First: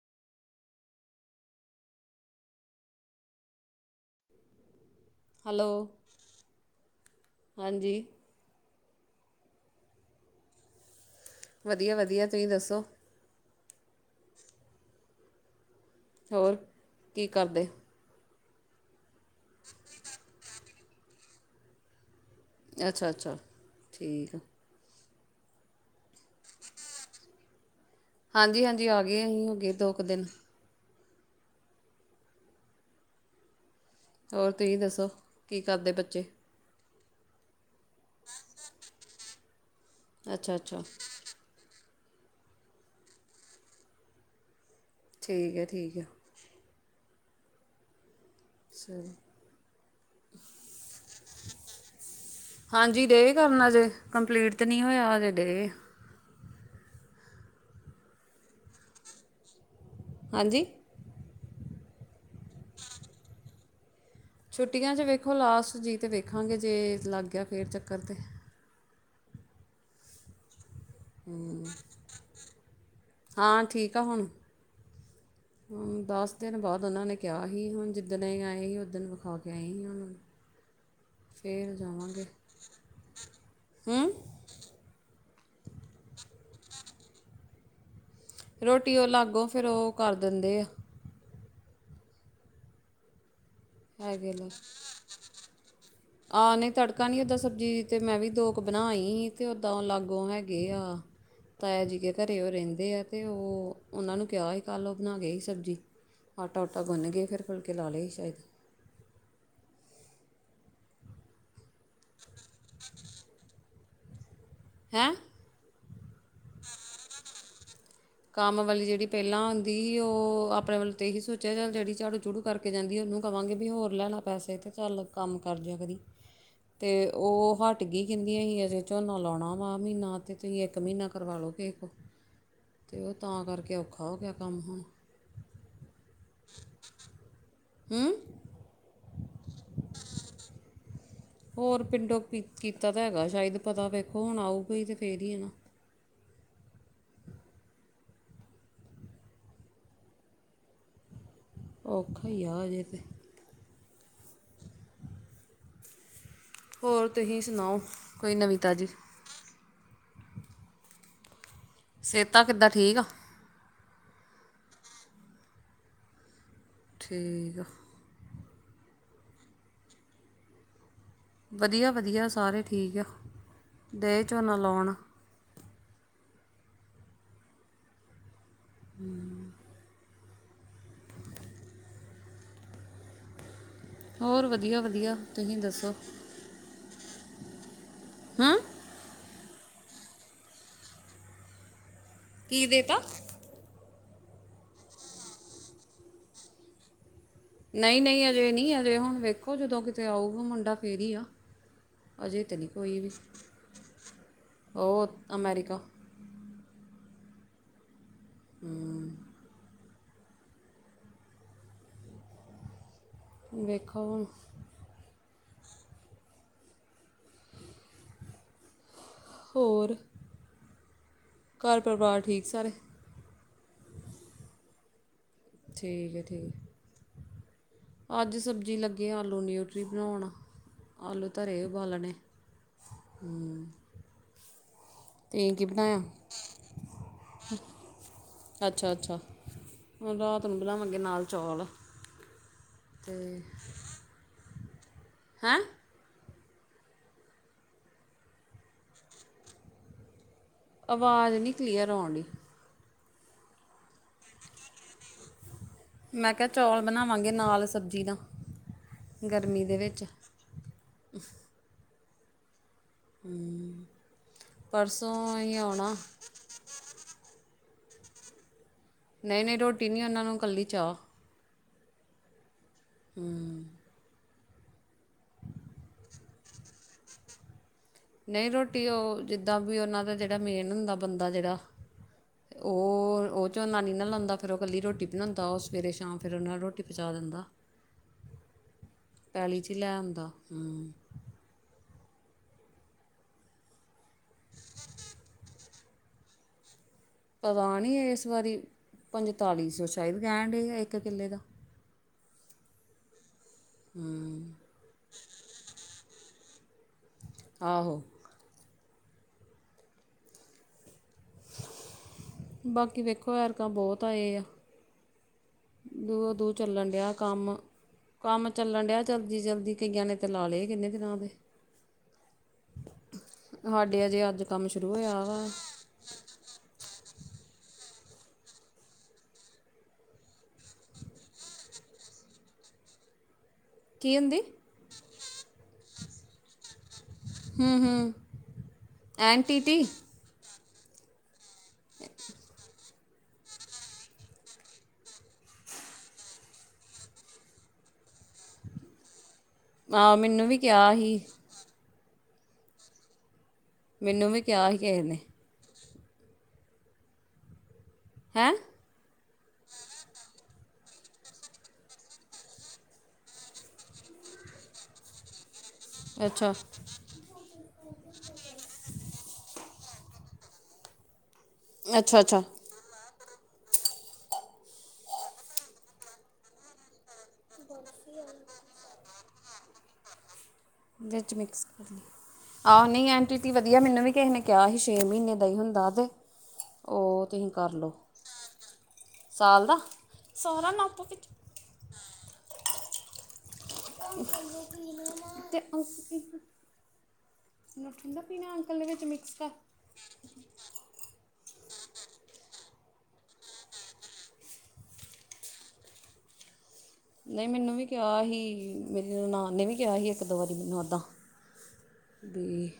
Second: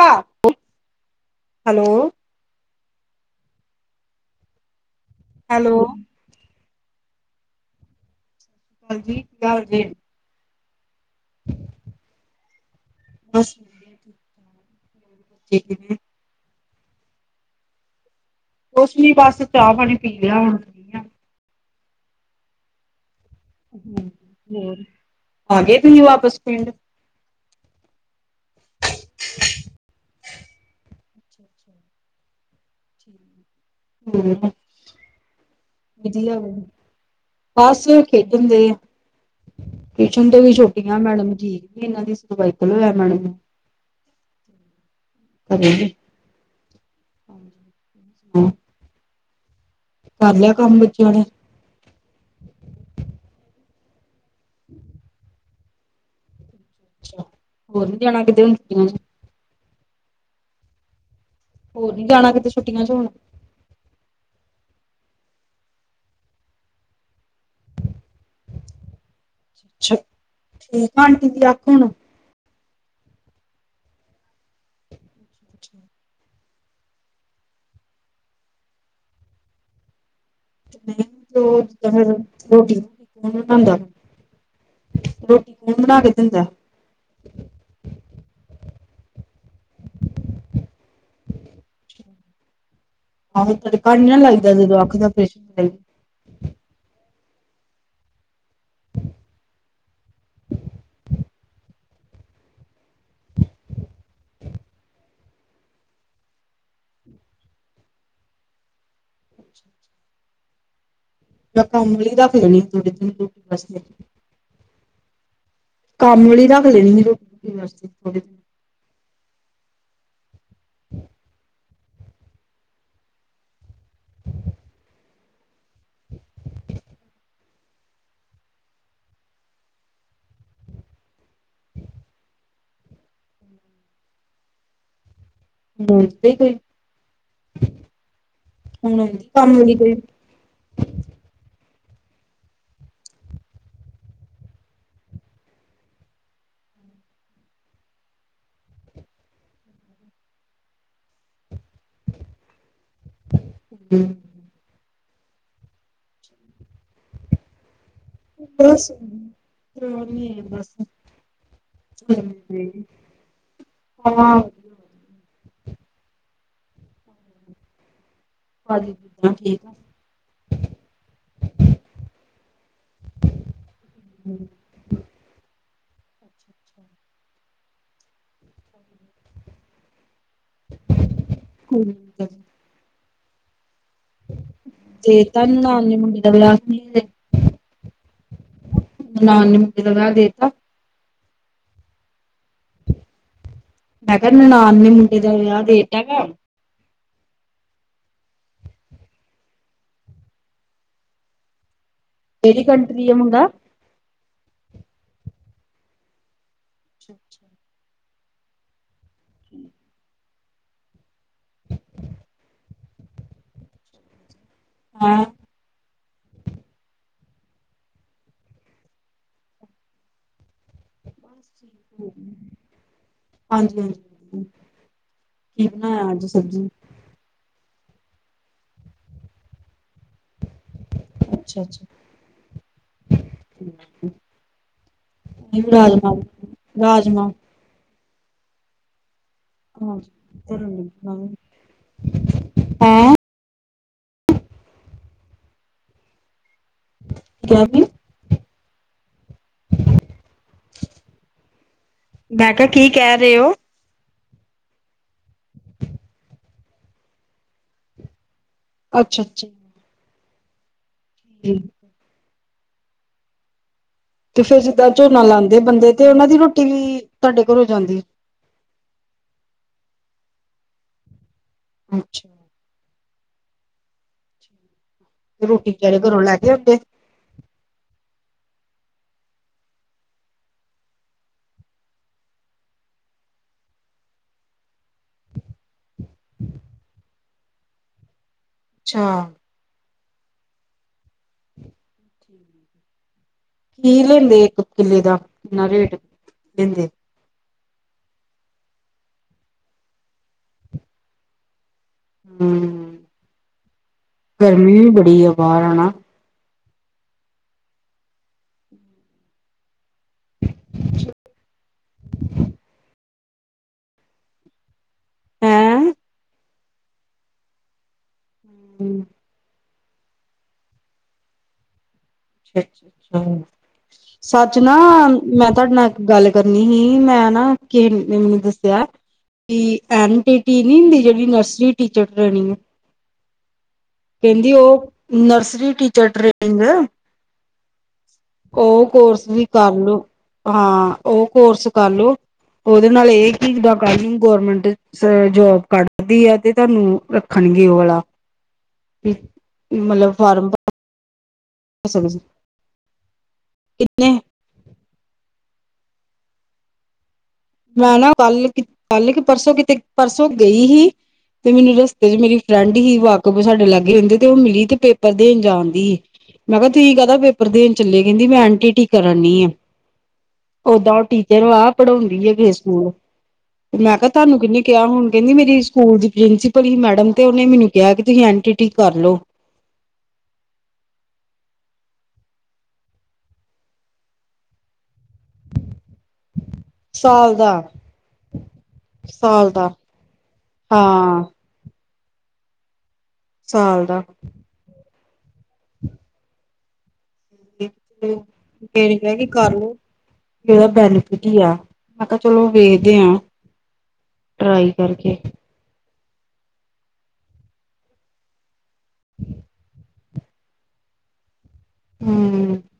ਹਾਂ, hello hello, ਹਾਂਜੀ ਹਾਂਜੀ, ਜਾਣ ਦੇ ਵਧੀਆ -ਵਧੀਆ ਤੁਸੀਂ ਦੱਸੋ ਬਸ, ਠੀਕ ਹੋਰ, ਕੀ ਕਰਦੇ ਕੁਛ ਨੀ ਬਸ ਚਾ ਪਾਨੀ ਪੀ ਲਿਆ ਹੁਨ। ਅੱਛਾ-ਅੱਛਾ। ਹੂੰ, ਹੋਰ ਆਗੇ ਤੁਸੀਂ ਵਾਪਸ ਪਿੰਡ। ਹਾਂਜੀ-ਹਾਂਜੀ ਆ ਗਏ ਅਸੀਂ ਹੋ ਗਏ ਦੋ ਕ ਦਿਨ। ਹੂੰ ਹੋਰ ਤੁਸੀਂ ਦੱਸੋ, ਕੀ ਕਰਦੇ ਬੱਚੇ। ਵਧੀਆ ਵਾ। ਬਸ ਖੇਡਣ ਦੇ ਆ, ਟਿਊਸ਼ਨ ਤੋਂ ਵੀ ਅੱਛਾ ਅੱਛਾ ਛੁਟੀਆਂ ਮੈਡਮ ਜੀ। ਏਨਾਂ ਦੀ ਸਰਬੈਕਲ ਹੋਏਆ ਨਾਲੇ ਮੈਂ ਠੀਕ ਹੈ ਕਰੇਗੀ, ਠੀਕ ਹੈ ਹਾਂਜੀ ਹਾਂ ਸਈ ਕਰ ਲਿਆ ਕੰਮ ਬੱਚਿਆਂ ਨੇ। ਹਾਂਜੀ ਡੇ ਕਰਨਾ ਅਜੇ ਕੰਪਲੀਟ ਤੇ ਨਈ ਹੋਏਆ ਹਜੇ ਡੇ। ਅੱਛਾ, ਹੋਰ ਨੀ ਜਾਨਾ ਕਿਤੇ ਹੁਨ ਛੁਟੀਆਂ ਚ। ਹਾਂਜੀ। ਹੋਰ ਨੀ ਜਾਨਾ ਕਿਤੇ ਛੁੱਟੀਆਂ ਚ ਹੁਨ। ਛੁੱਟੀਆਂ ਚ ਵੇਖੋ ਲਾਸਟ ਜੀ ਤੇ ਵੇਖਾਂਗੇ ਜੇ ਲਾਗੇਆ ਫੇਰ ਚੱਕਰ ਤੇ। ਛੱਛਾ [inaudible] ਹੂੰ, ਹਾਂ ਠੀਕ ਆ ਹੁਨ। ਦਸ ਦਿਨ ਬਾਦ ਓਨਾਂ ਨੇ ਕਿਆ ਸੀ ਹੁਨ ਜਿੱਦਣ ਅਸੀਂ ਆਏ ਸੀ ਉਦਨ ਵਿਖਾ ਕੇ ਆਈ ਆਂ। ਮੈਂ ਜਦ ਫੇਰ ਰੋਟੀ ਬਨਾਨੀ ਕੌਨ ਬਨਾਂਦਾ ਵਾ। ਹਮ ਰੋਟੀ ਕੌਨ ਬਨਾ ਕੇ ਦਿੰਦਾ। ਰੋਟੀ ਓ ਅਲੱਗ ਫੇਰ ਓ ਕਰ ਦਿੰਦੇ ਆ। ਆਹੋ ਤੜਕਾ ਨੀ ਨਾ ਹੈਗੇ ਲ ਲੱਗਦਾ ਜਦੋਂ ਅੱਖ ਦਾ ਪ੍ਰੇਸ਼ਨ ਹੋਏ। ਆਹ ਨਈ ਤੜਕਾ ਨੀ ਓਦਾਂ ਸਬਜ਼ੀ ਤੇ ਮੈਂ ਵੀ ਦੋ ਕ ਬਨਾ ਆਈ ਸੀ ਤੇ ਓਦਾਂ ਓ ਅਲਗ ਹੈਗੇ ਆ। ਤਾਇਆ ਜੀ ਕੇ ਘਰੇ ਓ ਰੈਂਦੇ ਆ ਤੇ ਓ ਓਨਾਂ ਨੂੰ ਕਿਆ ਸੀ ਕੱਲ ਓ ਬਨਾ ਗਏ ਸੀ ਸਬਜ਼ੀ। ਆਟਾ ਊਟਾ ਗੁੰਨ ਗੇ ਫਿਰ ਫੁਲਕੇ ਲਾ ਲਏ ਸੀ ਸ਼ੈਦ ਮੈਂ ਕੰਮ ਆਲੀ ਰੱਖ ਲੈਨੀ ਐ ਥੋੜੇ [unintelligible] ਦਿਨਾਂ ਵਾਸਤੇ ਹੈਂ ਕੰਮ ਆਲੀ ਰੱਖ ਲੈਨੀ ਆ, ਥੋੜੇ ਜੇ ਦਿਨ ਵਾਸਤੇ ਕੰਮ ਵਾਲੀ ਜੇੜੀ ਪੈਲਾਂ ਆਂਦੀ ਸੀ ਓ ਆਪਨੇ ਵੱਲੋ ਤਾਂ ਏਹੀ ਸੋਚੇਆ ਚੱਲ ਜੇੜੀ ਝਾੜੂ ਝੂੜੂ ਕਰਕੇ ਜਾਂਦੀ ਆ ਓਨੂੰ ਕਵਾਂਗੇ ਵੀ ਹੋਰ ਲੈ ਲੈ ਪੈਸੇ ਤੇ ਚੱਲ ਕੰਮ ਕਰਜਿਆ ਕਰੀਂ, ਤੇ ਓ ਹੱਟ ਹਟਗੀ ਕੈਂਦੀਆਂ ਸੀ ਅਜੇ ਝੋਨਾ ਲੌਣਾ ਵਾਂ ਆ ਮੀਨਾ ਤੇ ਤੁਸੀਂ ਇੱਕ ਮੀਨਾ ਕਰਵਾ ਲੋ ਕਿਸੇ ਕੋ। ਤੇ ਓ ਤਾਂ ਕਰਕੇ ਔਖਾ ਹੋ ਗਿਆ ਕੰਮ ਹੁਨ। ਹੁਨ ਤੇ ਕੋਈ, ਹੂੰ ਹੁਨ ਔਂਦੀ ਕੰਮ ਆਲੀ ਕੋਈ। ਹੋਰ ਪਿੰਡੋ ਕੀ ਕੀਤਾ ਤਾਂ ਹੈਗਾ ਸ਼ੈਦ ਪਤਾ ਵੇਖੋ ਹੁਨ ਆਊਗੀ ਈ ਤੇ ਫੇਰ ਈ ਐ ਨਾ। ਔਖਾ ਈ ਐ ਅਜੇ ਤੇ। [inaudible] ਹੋਰ ਤੁਸੀਂ ਸਨਾਓ ਬੱਸ ਤੋਰ ਨੀ ਐ ਬੱਸ। ਸੇਤਾਂ ਕਿੱਦਾਂ ਠੀਕ ਆ। ਹਾਂ ਠੀਕ ਆ। ਹਾਂਜੀ ਸੇਤਾਂ ਠੀਕ ਆ। ਵਦੀਆ-ਵਦੀਆ ਸਾਰੇ ਠੀਕ ਆ, ਗਏ ਝੋਨਾ ਲੌਨ। ਹੂ ਠ [inaudible] ਹੋਰ ਵਧੀਆ ਵਧੀਆ ਤੇ ਤੁਸੀਂ ਤੈਨੂੰ ਨਾ ਦੱਸੋ ਆਨੇ ਮੁਡੇ ਦਾ ਵੀਆਹ ਕੀ ਹਾਂ ਨਣਾਨ ਨੇ ਮੁੰਡੇ ਦਾ ਵੀਆਹ ਦੇਤਾ ਕੀ ਦੇ ਤਾਂ ਮੈਂ ਕਿਹਾ ਨਣਾਨ ਨੇ ਮੁੰਡੇ ਦਾ ਵਿਆਹ ਦੇੇਤਾ ਹੈਗਾ ਨਹੀਂ ਨਹੀਂ ਅਜੇ ਨਹੀਂ ਅਜੇ ਹੁਣ ਵੇਖੋ ਜਦੋਂ ਕਿਤੇ ਆਊਗਾ ਮੁੰਡਾ ਫੇਰੀ ਈ ਆ ਅਜੇ ਤਾਂ ਕਿਹੜੀ ਨਹੀਂ ਕੋਈ ਕੰਟਰੀ ਵੀ ਹੈ ਮੁੰਡਾ? ਉਹ ਅਮੈਰੀਕਾ ਅੱਛ ਅੱਛਾ ਹੂ ਵੇਖੋ ਹੁਣ ਹੈਂ [unintelligible] ਹੋਰ ਘਰ ਪਰਿਵਾਰ ਠੀਕ ਸਾਰੇ ਹਾਂਜੀ ਹਾਂਜੀ ਕੀ ਬਣਾਇਆ ਠੀਕ ਹੈ ਅੱਜ ਠੀਕ ਸਬਜ਼ੀ? ਅੱਜ ਸਬਜ਼ੀ ਲੱਗੇ ਆਲੂ ਨਿਊਟਰੀ ਬਣਾਉਣ ਆਲੂ ਧਰੇ ਅੱਛਾ ਐ ਅੱਛਾ ਉਬਾਲਣੇ ਹੂ ਨਹੀਂ ਤੇ ਕੀ ਬਣਾਇਆ ਰਾਜਮਾ ਰਾਜਮਾ ਅੱਛਾ ਅੱਛਾ ਹੈਂ ਹੁਣ ਰਾਤ ਨੂੰ ਬਲਾਵਾਂਗੇ ਨਾਲ ਕਿਆ ਚੌਲ ਤੇ ਹੈਂ ਕੇਹਾ ਕੀ ਆਵਾਜ਼ ਨਹੀਂ ਕਲੀਅਰ ਆਉਣ ਡਈ ਮੈਂ ਕਿਆ ਕੀ ਕਹਿ ਰਹੇ ਓ? [inaudible] ਮੈਂ ਕਿਆ ਚੌਲ ਬਨਾਵਾਂਗੇ ਨਾਲ ਸਬਜ਼ੀ ਨਾ, ਅੱਛਾ ਅੱਛਾ ਗਰਮੀ ਦੇ ਵਿੱਚ ਜੀ। ਹੂ ਤੇ ਫਿਰ ਜਿਦਾ ਝੋਨਾ ਲਾਦੇ ਬੰਦੇ ਤੇ, ਉਨਾਂ ਦੀ ਰੋਟੀ ਵੀ ਤੁਹਾਡੇ ਘਰੋ ਜਾਂਦੀ? ਨਈ, ਨਈ ਰੋਟੀ ਨਈ, ਉਨਾਂ ਨੂੰ ਕੱਲੀ ਚਾਹ। ਅੱਛਾ। ਹੂ ਰੋਟੀ ਤੇਰੇ ਘਰੋਂ ਲੈ ਕੇ ਆਂਦੇ ਨਈ ਰੋਟੀ ਓ ਜਿੱਦਾਂ ਵੀ ਉਨਾਂ ਦਾ ਜਿਹੜਾ ਮੇਨ ਹੁੰਦਾ ਬੰਦਾ ਜਿਹੜਾ ਓ, ਓਚੋ ਨਾਨੀ ਨਾਲ ਲਾਉਦਾ, ਫਿਰ ਓ ਕੱਲੀ ਰੋਟੀ ਬਣਉਦਾ ਉਸ ਸਵੇਰੇ, ਸ਼ਾਮ ਫਿਰ ਉਹਨਾਂ ਨੂੰ ਰੋਟੀ ਪਹੂਚਾ ਦਿੰਦਾ ਅੱਛਾ। ਗਲੀ ਚ ਲੈ ਆਉੁਦਾ [unintelligible] ਕੀ ਲੈਂਦੇ, ਇੱਕ ਕਿੱਲੇ ਦਾ ਕਿੰਨਾ ਰੇਟ ਲੈਂਦੇ ਪਤਾ ਨਈ ਇਸ ਵਾਰੀ, ਪੰਤਾਲੀ ਸੌ ਸ਼ਾਇਦ ਕਹਿਣ ਇੱਕ ਕਿੱਲੇ ਦਾ ਹੂ ਹਮ, ਗਰਮੀ ਵੀ ਬੜੀ ਆ ਬਾਹਰ ਆ ਨਾ ਆਹੋ [inaudible] ਬਾਕੀ ਵੇਖੋ ਵੇਰਕਾਂ ਬਹੁਤ ਆਏ ਆ ਹੈਂ ਦੂਰ- ਦੂਰ ਚੱਲਣ ਡਿਆ ਕੰਮ, ਕੰਮ ਚੱਲਣ ਡਿਆ ਅੱਛਾ ਜਲਦੀ- ਜਲਦੀ ਕਈਆਂ ਨੇ ਤੇ ਲਾ ਲਏ, ਕਿੰਨੇ ਦਿਨਾਂ ਦੇ। ਅੱਛਾ- ਅੱਛਾ ਅੱ ਸਾਡੇ ਅਜੇ ਅੱਜ ਸੱਚ ਕੰਮ ਨਾ, ਸ਼ੁਰੂ ਹੋਇਆ ਵਾ ਮੈਂ ਤੁਹਾਡੇ ਨਾਲ ਗੱਲ ਕਰਨੀ ਹੀ, ਮੈਂ ਨਾ ਕਿ ਨੇ ਮੈਨੂੰ ਦੱਸਿਆ ਕੀ ਐਨ ਟੀ ਟੀ ਨਹੀਂ ਹੁੰਦੀ ਜੇੜੀ ਨਰਸਰੀ ਟੀਚਰ ਟ੍ਰੇਨਿੰਗ। ਕੀ ਹੁੰਦੀ ਕਹਿੰਦੀ ਉਹ, ਨਰਸਰੀ ਟੀਚਰ ਟ੍ਰੇਨਿੰਗ। ਹੁੰ-ਹੁੰ। ਓ ਕੋਰਸ ਵੀ ਕਰਲੋ, ਹਾਂ ਓ ਕੋਰਸ ਕਰਲੋ ਤਾ ਨਾਲੇ ਇਹ ਚੀਜ ਦਾ ਕਹ ਰਈ ਗੌਰਮੈਂਟ। ਜੋਬ ਕਢਦੀ ਐ ਤੇ ਤੈਂਨੂੰ, ਰੱਖਣਗੇ ਓ ਵਾਲਾ। ਕੀ ਮਤਲਬ ਫਾਰਮ ਭ ਤਾ ਹੀ। ਸਮਜ ਮੈਨੂੰ ਵੀ ਕਿਆ ਹੀ ਕਏ ਨੇ। ਨਾ-ਨਾ ਕੱਲ, ਹੈਂ ਕੱਲ ਕਿ ਪਰਸੋਂ ਕਿਤੇ ਪਰਸੋਂ ਗਈ ਹੀ। ਤੇ ਮੈਨੂੰ ਰਸਤੇ ਚ ਮੇਰੀ ਫਰੈਂਡ ਹੀ ਵਾਕਫ ਸਾਡੇ ਲਾਗੇ ਰਹਿੰਦੀ ਤੇ ਓ ਮਿਲੀ ਤੇ ਪੇਪਰ ਦੇਣ ਜਾਣ ਦੀ, ਅੱਛਾ ਮੈਂ ਕਿਹਾ ਤੁਸੀਂ ਕਹਦਾ ਪੇਪਰ ਪੇਪਰ ਦੇਣ ਚੱਲੇ, ਕਹਿੰਦੀ ਮੈਂ ਐਨ ਟੀ ਟੀ ਕਰਾਣੀ ਆ, ਓਦਾਂ ਓ ਟੀਚਰ ਆ ਅੱਛਾ ਪੜਾਉਂਦੀ ਹੈ। ਅੱਛਾ ਚਲੋ ਮੈਂ ਕਿਹਾ ਤੁਹਾਨੂੰ ਕਿੰਨੇ ਕਿਆ ਹੁਣ, ਕਹਿੰਦੀ ਮੇਰੀ ਸਕੂਲ ਦੀ ਪ੍ਰਿੰਸੀਪਲ ਮੈਡਮ ਤੇ ਉਨੇ ਮੈਨੂੰ ਕਿਆ ਕਿ ਤੁਸੀਂ ਐਨ ਟੀ ਟੀ ਕਰਲੋ। ਓਦੇ ਚ ਮਿਕਸ ਕਰ ਲਈ। ਆਹ, ਨਈ ਐਨ ਟੀ ਟੀ ਵਧੀਆ ਮੈਨੂੰ ਵੀ ਕਿਸੇ ਨੇ ਕਿਹਾ ਸੀ ਛੇ ਮਹੀਨੇ ਦਾ ਹੀ ਹੁੰਦਾ ਵੇ। ਉਹ ਸਾਲ ਤੁਹੀ ਦਾ ਕਰਲਓ, ਸਾਲ ਦਾ ਹਾਂ [unintelligible] ਸਾਲ ਦਾ। ਤੇ, ਆ ਇੱਕ [unintelligible] ਅੰਕਲ ਦੇ ਵਿੱਚ ਮਿਕਸ ਕਰ [unintelligible] ਵਧੀਆ, ਮੈਂ ਕਿਹਾ ਚਲੋ ਵੇਖਦੇ ਹਾਂ, ਟਰਾਈ ਕਰਕੇ। ਨਹੀਂ ਮੈਨੂੰ ਵੀ ਕਿਹਾ ਸੀ, ਮੇਰੀ ਨਨਾਨ ਨੇ ਵੀ ਕਿਹਾ ਸੀ ਇੱਕ- ਦੋ ਵਾਰੀ ਮੈਨੂੰ ਏਦਾਂ। ਬੀ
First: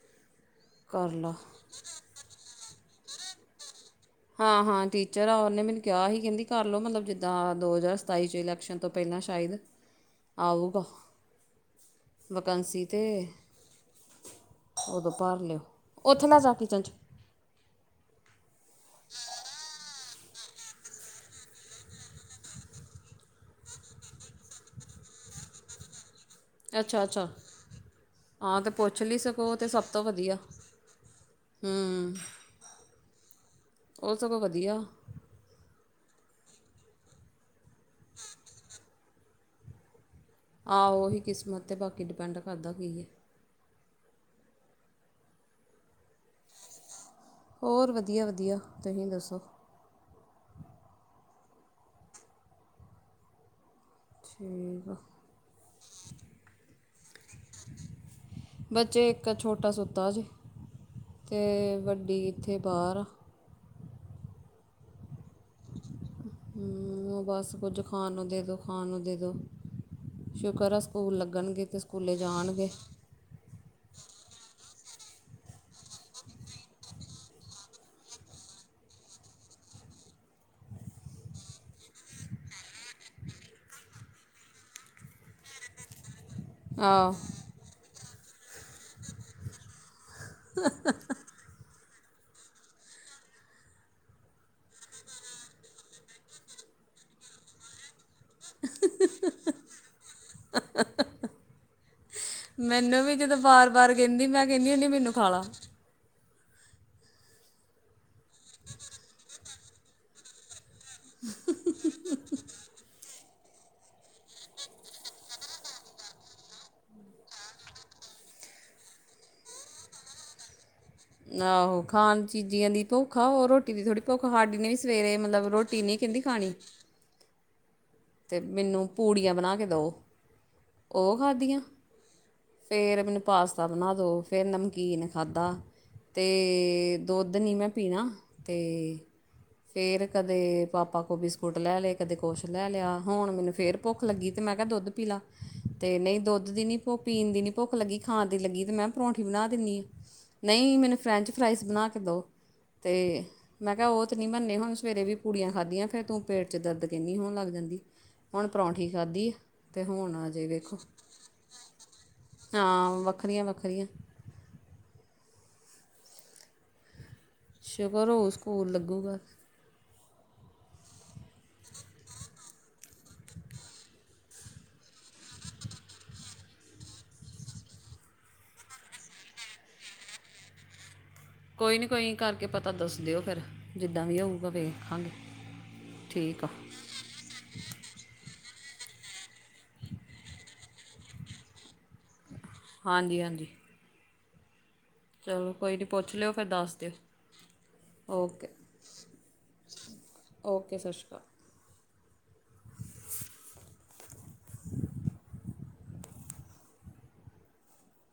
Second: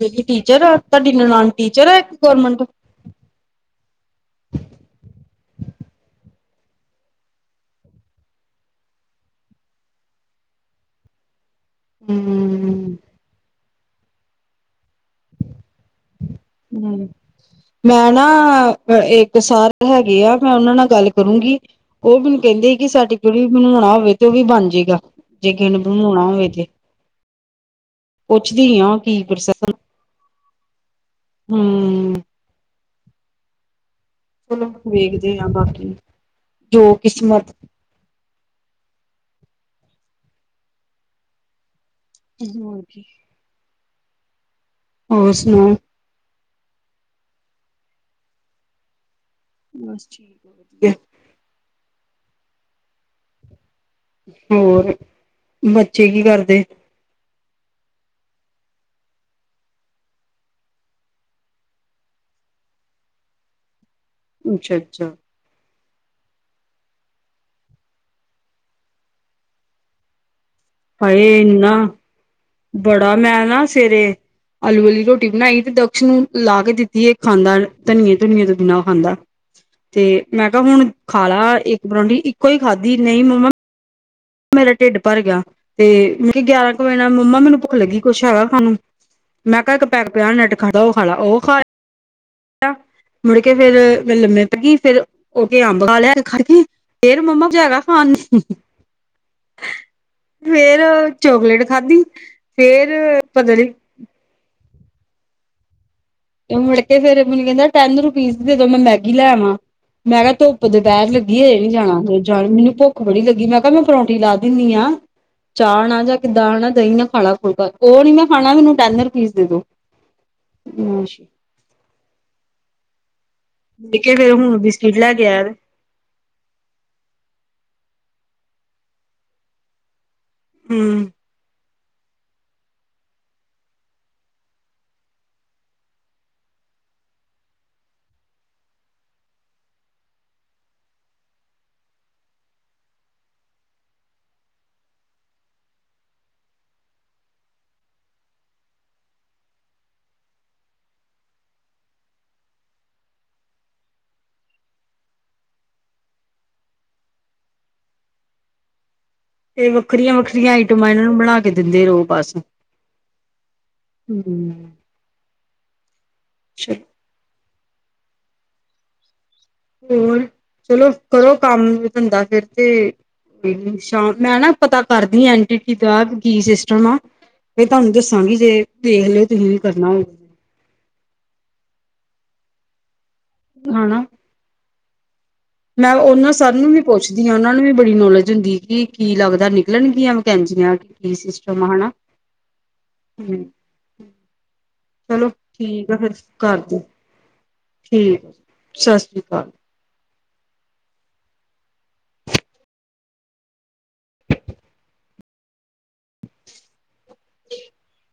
ਜਿੜੀ ਟੀਚਰ ਆ ਤੁਹਾਡੀ ਲਾ ਨਨਾਨ, ਟੀਚਰ ਆ ਇੱਕ ਗਵਰਮੈਂਟ। ਹਾਂ- ਹਾਂ ਟੀਚਰ ਆ ਉਹਨੇ ਮੈਨੂੰ ਕਿਹਾ ਹੀ ਕਹਿੰਦੀ ਕਰਲਓ ਮਤਲਬ ਜਿੱਦਾਂ ਦੋ ਹਜ਼ਾਰ ਸਤਾਈ ਚ ਇਲੈਕਸ਼ਨ ਤੋਂ ਪਹਿਲਾਂ ਸ਼ਾਇਦ ਆਊਗਾ। ਬਕੰਸੀ ਹੂੰ ਤੇ ਉਦੋਂ ਭਰ ਲਿਓ, ਉੱਥੇ ਲੈ ਜਾਉ। ਹੂੰ ਮੈਂ ਨਾ ਇੱਕ ਸਾਰ ਹੈਗੇ ਆ ਮੈਂ ਉਹਨਾਂ ਨਾਲ ਗੱਲ ਕਰੂੰਗੀ। ਉਹ ਮੈਂਨੂੰ ਕਹਿੰਦੇ ਕਿ ਸਾਟੀਫਿਕੇਟ ਵੀ ਬਣਉਣਾ ਹੋਵੇ ਤੇ ਉਹ ਵੀ ਬਣ ਜਾਏਗਾ ਜੇ ਕਿਸੇ ਨੇ ਬਣਵਾਉਣਾ ਹੋਵੇ ਤੇ। ਅੱਛਾ- ਅੱਛਾ ਹਾਂ ਤਾਂ ਪੁੱਛਦੀ ਆ ਪੁੱਛ ਲਈ ਕੀ ਸਕੋ ਓਹ ਤਾਂ ਪ੍ਰੋਸੈਸ ਸਭ ਸਭ ਤੋਂ ਵਧੀਆ, ਹੂੰ। ਉਹ ਸਗੋਂ ਚਲੋ ਵਧੀਆ ਵੇਖਦੇ ਹਾਂ ਬਾਕੀ, ਜੋ ਕਿਸਮਤ। ਹਮ [inaudible] ਆਹੋ ਉਹੀ ਕਿਸਮਤ ਤੇ ਬਾਕੀ ਡਿਪੈਂਡ ਕਰਦਾ ਕੀ ਹੈ। ਹੋਰ ਸੁਣਾਓ? ਹੋਰ ਵਧੀਆ- ਵਧੀਆ ਤੁਸੀਂ ਦੱਸੋ? ਬਸ ਠੀਕ ਆ। ਠੀਕ ਹੋਰ, ਆ ਬੱਚੇ ਕੀ ਕਰਦੇ? ਬੱਚੇ ਇੱਕ ਛੋਟਾ ਸੁੱਤਾ ਜੇ, ਤੇ ਵੱਡੀ ਇੱਥੇ ਬਾਹਰ ਆ। ਅੱਛਾ-ਅੱਛਾ। ਹੂੰ, ਬਸ ਕੁੱਝ ਖਾਣ ਨੂੰ ਦੇਦੋ, ਖਾਣ ਨੂੰ ਦੇਦੋ, ਸ਼ੁਕਰ ਆ ਸਕੂਲ ਲੱਗਣਗੇ ਤੇ ਸਕੂਲੇ ਜਾਣਗੇ ਆ ਮੈਂ ਨਾ ਸਵੇਰੇ ਆਲੂ ਵਾਲੀ ਰੋਟੀ ਬਣਾਈ ਤੇ ਦਕਸ਼ ਨੂੰ ਲਾ ਕੇ ਦਿੱਤੀ ਇਹ ਖਾਂਦਾ, ਧਨੀਏ-ਧੁਨੀਏ ਤੋਂ ਬਿਨਾਂ ਖਾਂਦਾ ਤੇ ਮੈਂ ਕਿਹਾ ਹੁਣ ਖਾਲ ਲਾ, ਇੱਕ ਪਰੌਠੀ ਇੱਕੋ ਈ ਖਾਧੀ, ਨਹੀਂ ਮੰਮਾ ਮੇਰਾ ਢਿੱਡ ਭਰ ਗਿਆ ਤੇ ਮੇਰੀ ਗਿਆਰਾਂ ਕੁ ਵਜੇ ਨਾ ਆਹੋ ਮੰਮਾ ਮੈਨੂੰ ਭੁੱਖ ਲੱਗੀ, ਕੁੱਛ ਹੈਗਾ ਖਾਣ ਨੂੰ ਮੈਂ ਕਿਹਾ ਇੱਕ ਪੈਕਟ ਪਿਆ ਨੈਟ ਖਾ ਦਾ, ਉਹ ਖਾ ਲਾ, ਉਹ ਖਾ ਲਿਆ ਮੁੜਕੇ ਫੇਰ ਮੈ ਲੰਮੇ ਪੈਗੀ, ਫੇਰ ਉਹ ਨੇ ਅੰਬ ਖਾ ਲਿਆ, ਖੜਗੀ ਫੇਰ ਮੰਮਾ ਜੀ, ਹੈਗਾ ਖਾਣ ਨੂੰ ਫੇਰ ਓ ਚੋਕਲੇਟ ਖਾਧੀ ਫੇਰ ਮੈਨੂੰ ਵੀ ਜਦੋਂ ਪਤਾ ਨੀ ਬਾਰ-ਬਾਰ ਕਹਿੰਦੀ ਮੈਂ ਕਹਿੰਨੀ ਹੁੰਨੀ ਮੈਨੂੰ ਖਾਲਾ ਮੁੜਕੇ ਫੇਰ ਮੈਨੂੰ ਕਹਿੰਦਾ ਟੈਂਨ ਰੁਪੀਸ ਦੇਦੋ, ਮੈਂ ਮੈਗੀ ਲੈ ਵਾਂ ਮੈਂ ਕਿਹਾ ਧੁੱਪ ਦੋਪਹਿਰ ਲੱਗੀ ਹਜੈ ਨੀ ਜਾਣਾ, ਮੈਨੂੰ ਭੁੱਖ ਬੜੀ ਲੱਗੀ, ਮੈਂ ਕਿਹਾ ਮੈਂ ਪਰੌਠੀ ਲਾ ਦਿੰਨੀ ਆ ਚਾਹ ਨਾ ਜਾਂ ਕਿੱਦਾਂ ਹਣਾ, ਦਹੀਂ ਨਾ ਖਾਲਾ ਫੁਲਕਾ, ਉਹ ਨੀ ਮੈਂ ਖਾਣਾ ਮੈਨੂੰ ਟੈਨ ਰੁਪੀਸ ਦੇ ਦੋ। ਹਮ। ਆਹੋ ਖਾਣ ਚੀਜ਼ੀਆਂ ਦੀ ਭੁੱਖ ਆ, ਹੋਰ ਰੋਟੀ ਦੀ ਥੋੜ੍ਹੀ ਦੇਖੇ ਭੁੱਖ, ਫੇਰ ਹਾਡੀ ਹੁਣ ਨੇ ਵੀ ਬਿਸਕਿਟ ਲੈ ਸਵੇਰੇ ਕੇ ਆਇਆ ਮਤਲਬ ਰੋਟੀ ਰੋਟੀ ਨੀ ਕਹਿੰਦੀ ਖਾਣੀ ਤੇ ਮੈਨੂੰ ਪੂੜੀਆਂ ਬਣਾ ਕੇ ਦਓ, ਹੂੰ ਉਹ ਖਾਧੀਆਂ ਫਿਰ ਮੈਨੂੰ ਪਾਸਤਾ ਬਣਾ ਦੋ, ਫਿਰ ਨਮਕੀਨ ਖਾਧਾ ਤੇ ਦੁੱਧ ਨੀ ਮੈਂ ਪੀਣਾ, ਤੇ ਫੇਰ ਕਦੇ ਪਾਪਾ ਕੋ ਬਿਸਕੁਟ ਲੈ ਲਏ, ਕਦੇ ਕੁਛ ਲੈ ਲਿਆ ਹੁਣ ਮੈਨੂੰ ਫੇਰ ਭੁੱਖ ਲੱਗੀ ਤੇ ਮੈਂ ਕਿਹਾ ਦੁੱਧ ਪੀਲਾ ਤੇ ਨਹੀਂ ਦੁੱਧ ਦੀ ਨੀ ਭੁੱਖ ਪੀਣ ਦੀ ਨੀ ਭੁੱਖ ਲੱਗੀ, ਖਾਣ ਦੀ ਲੱਗੀ ਤੇ ਮੈਂਹ ਪਰੌਂਠੀ ਬਣਾ ਦਿੰਨੀ ਆ ਨਹੀਂ, ਮੈਨੂੰ ਫਰੈਂਚ-ਫਰਾਈਸ ਬਣਾ ਕੇ ਦਉ ਤੇ ਮੈਂ ਕਿਹਾ ਉਹ ਤੇ ਨੀ ਬਣਨੇ ਹੁਣ, ਸਵੇਰੇ ਵੀ ਪੂੜੀਆਂ ਖਾਧੀਆਂ ਫੇਰ ਤੂੰ ਪੇਟ 'ਚ ਦਰਦ ਕਹਿਨੀ ਹੋਣ ਲੱਗ ਜਾਂਦੀ ਹੁਣ ਪਰੌਂਠੀ ਖਾਧੀ ਤੇ ਅਤੇ ਹੁਣ ਅਜੇ ਵੱਖਰੀਆਂ-ਵੱਖਰੀਆਂ ਵੇਖੋ ਆਈਟਮਾਂ ਇਹਨਾਂ ਨੂੰ ਬਣਾ ਕੇ ਦਿੰਦੇ ਰਹੋ, ਬਸ ਹਮ। ਹਾਂ ਵੱਖਰੀਆਂ ਵੱਖਰੀਆਂ ਅੱਛਾ ਜੀ। ਸ਼ੁਕਰ ਹੋਊ, ਸਕੂਲ ਲੱਗੂਗਾ ਹੋਰ, ਚਲੋ ਕਰੋ ਕੰਮ-ਧੰਦਾ ਫਿਰ ਤੇ ਸ਼ਾਮ ਮੈਂ ਨਾ ਪਤਾ ਕਰਦੀ ਆ, ਐਂਟੀ ਕੀ ਕਲਾਸ ਕੀ ਸਿਸਟਮ ਆ? ਫੇਰ ਤੁਹਾਨੂੰ ਦੱਸਾਂਗੀ ਜੇ, ਦੇਖ ਲਿਓ, ਤੁਹੀਂ ਵੀ ਕਰਨਾ ਹੋਵੇ ਕੋਈ ਨੀ, ਕੋਈ ਕਰਕੇ ਪਤਾ ਦੱਸ ਦਿਓ ਫਿਰ, ਹਨਾ ਜਿੱਦਾਂ ਵੀ ਹੋਊਗਾ ਵੇਖਾਂਗੇ। ਮੈਂ ਉਹਨਾਂ ਠੀਕ ਆ ਸਰ ਨੂੰ ਵੀ ਪੁੱਛਦੀ ਆ, ਉਹਨਾਂ ਨੂੰ ਵੀ ਬੜੀ ਨੌਲੇਜ ਹੁੰਦੀ ਕਿ ਕੀ ਲੱਗਦਾ ਨਿਕਲਣਗੀਆਂ ਵਕੈਂਸਿਆ, ਕੀ ਸਿਸਟਮ ਆ, ਹਨਾ? ਹਾਂਜੀ-ਹਾਂਜੀ। ਚਲੋ, ਕੋਈ ਨੀ ਠੀਕ ਆ ਪੁੱਛ ਲਿਓ, ਫਿਰ ਦੱਸ ਕਰਦੀ ਦਿਓ, ਠੀਕ ਆ ਓਕੇ। ਸਤਿ ਸ੍ਰੀ ਅਕਾਲ ਓਕੇ, ਸ਼ਾਸੀ ਕਾਲ। [inaudible]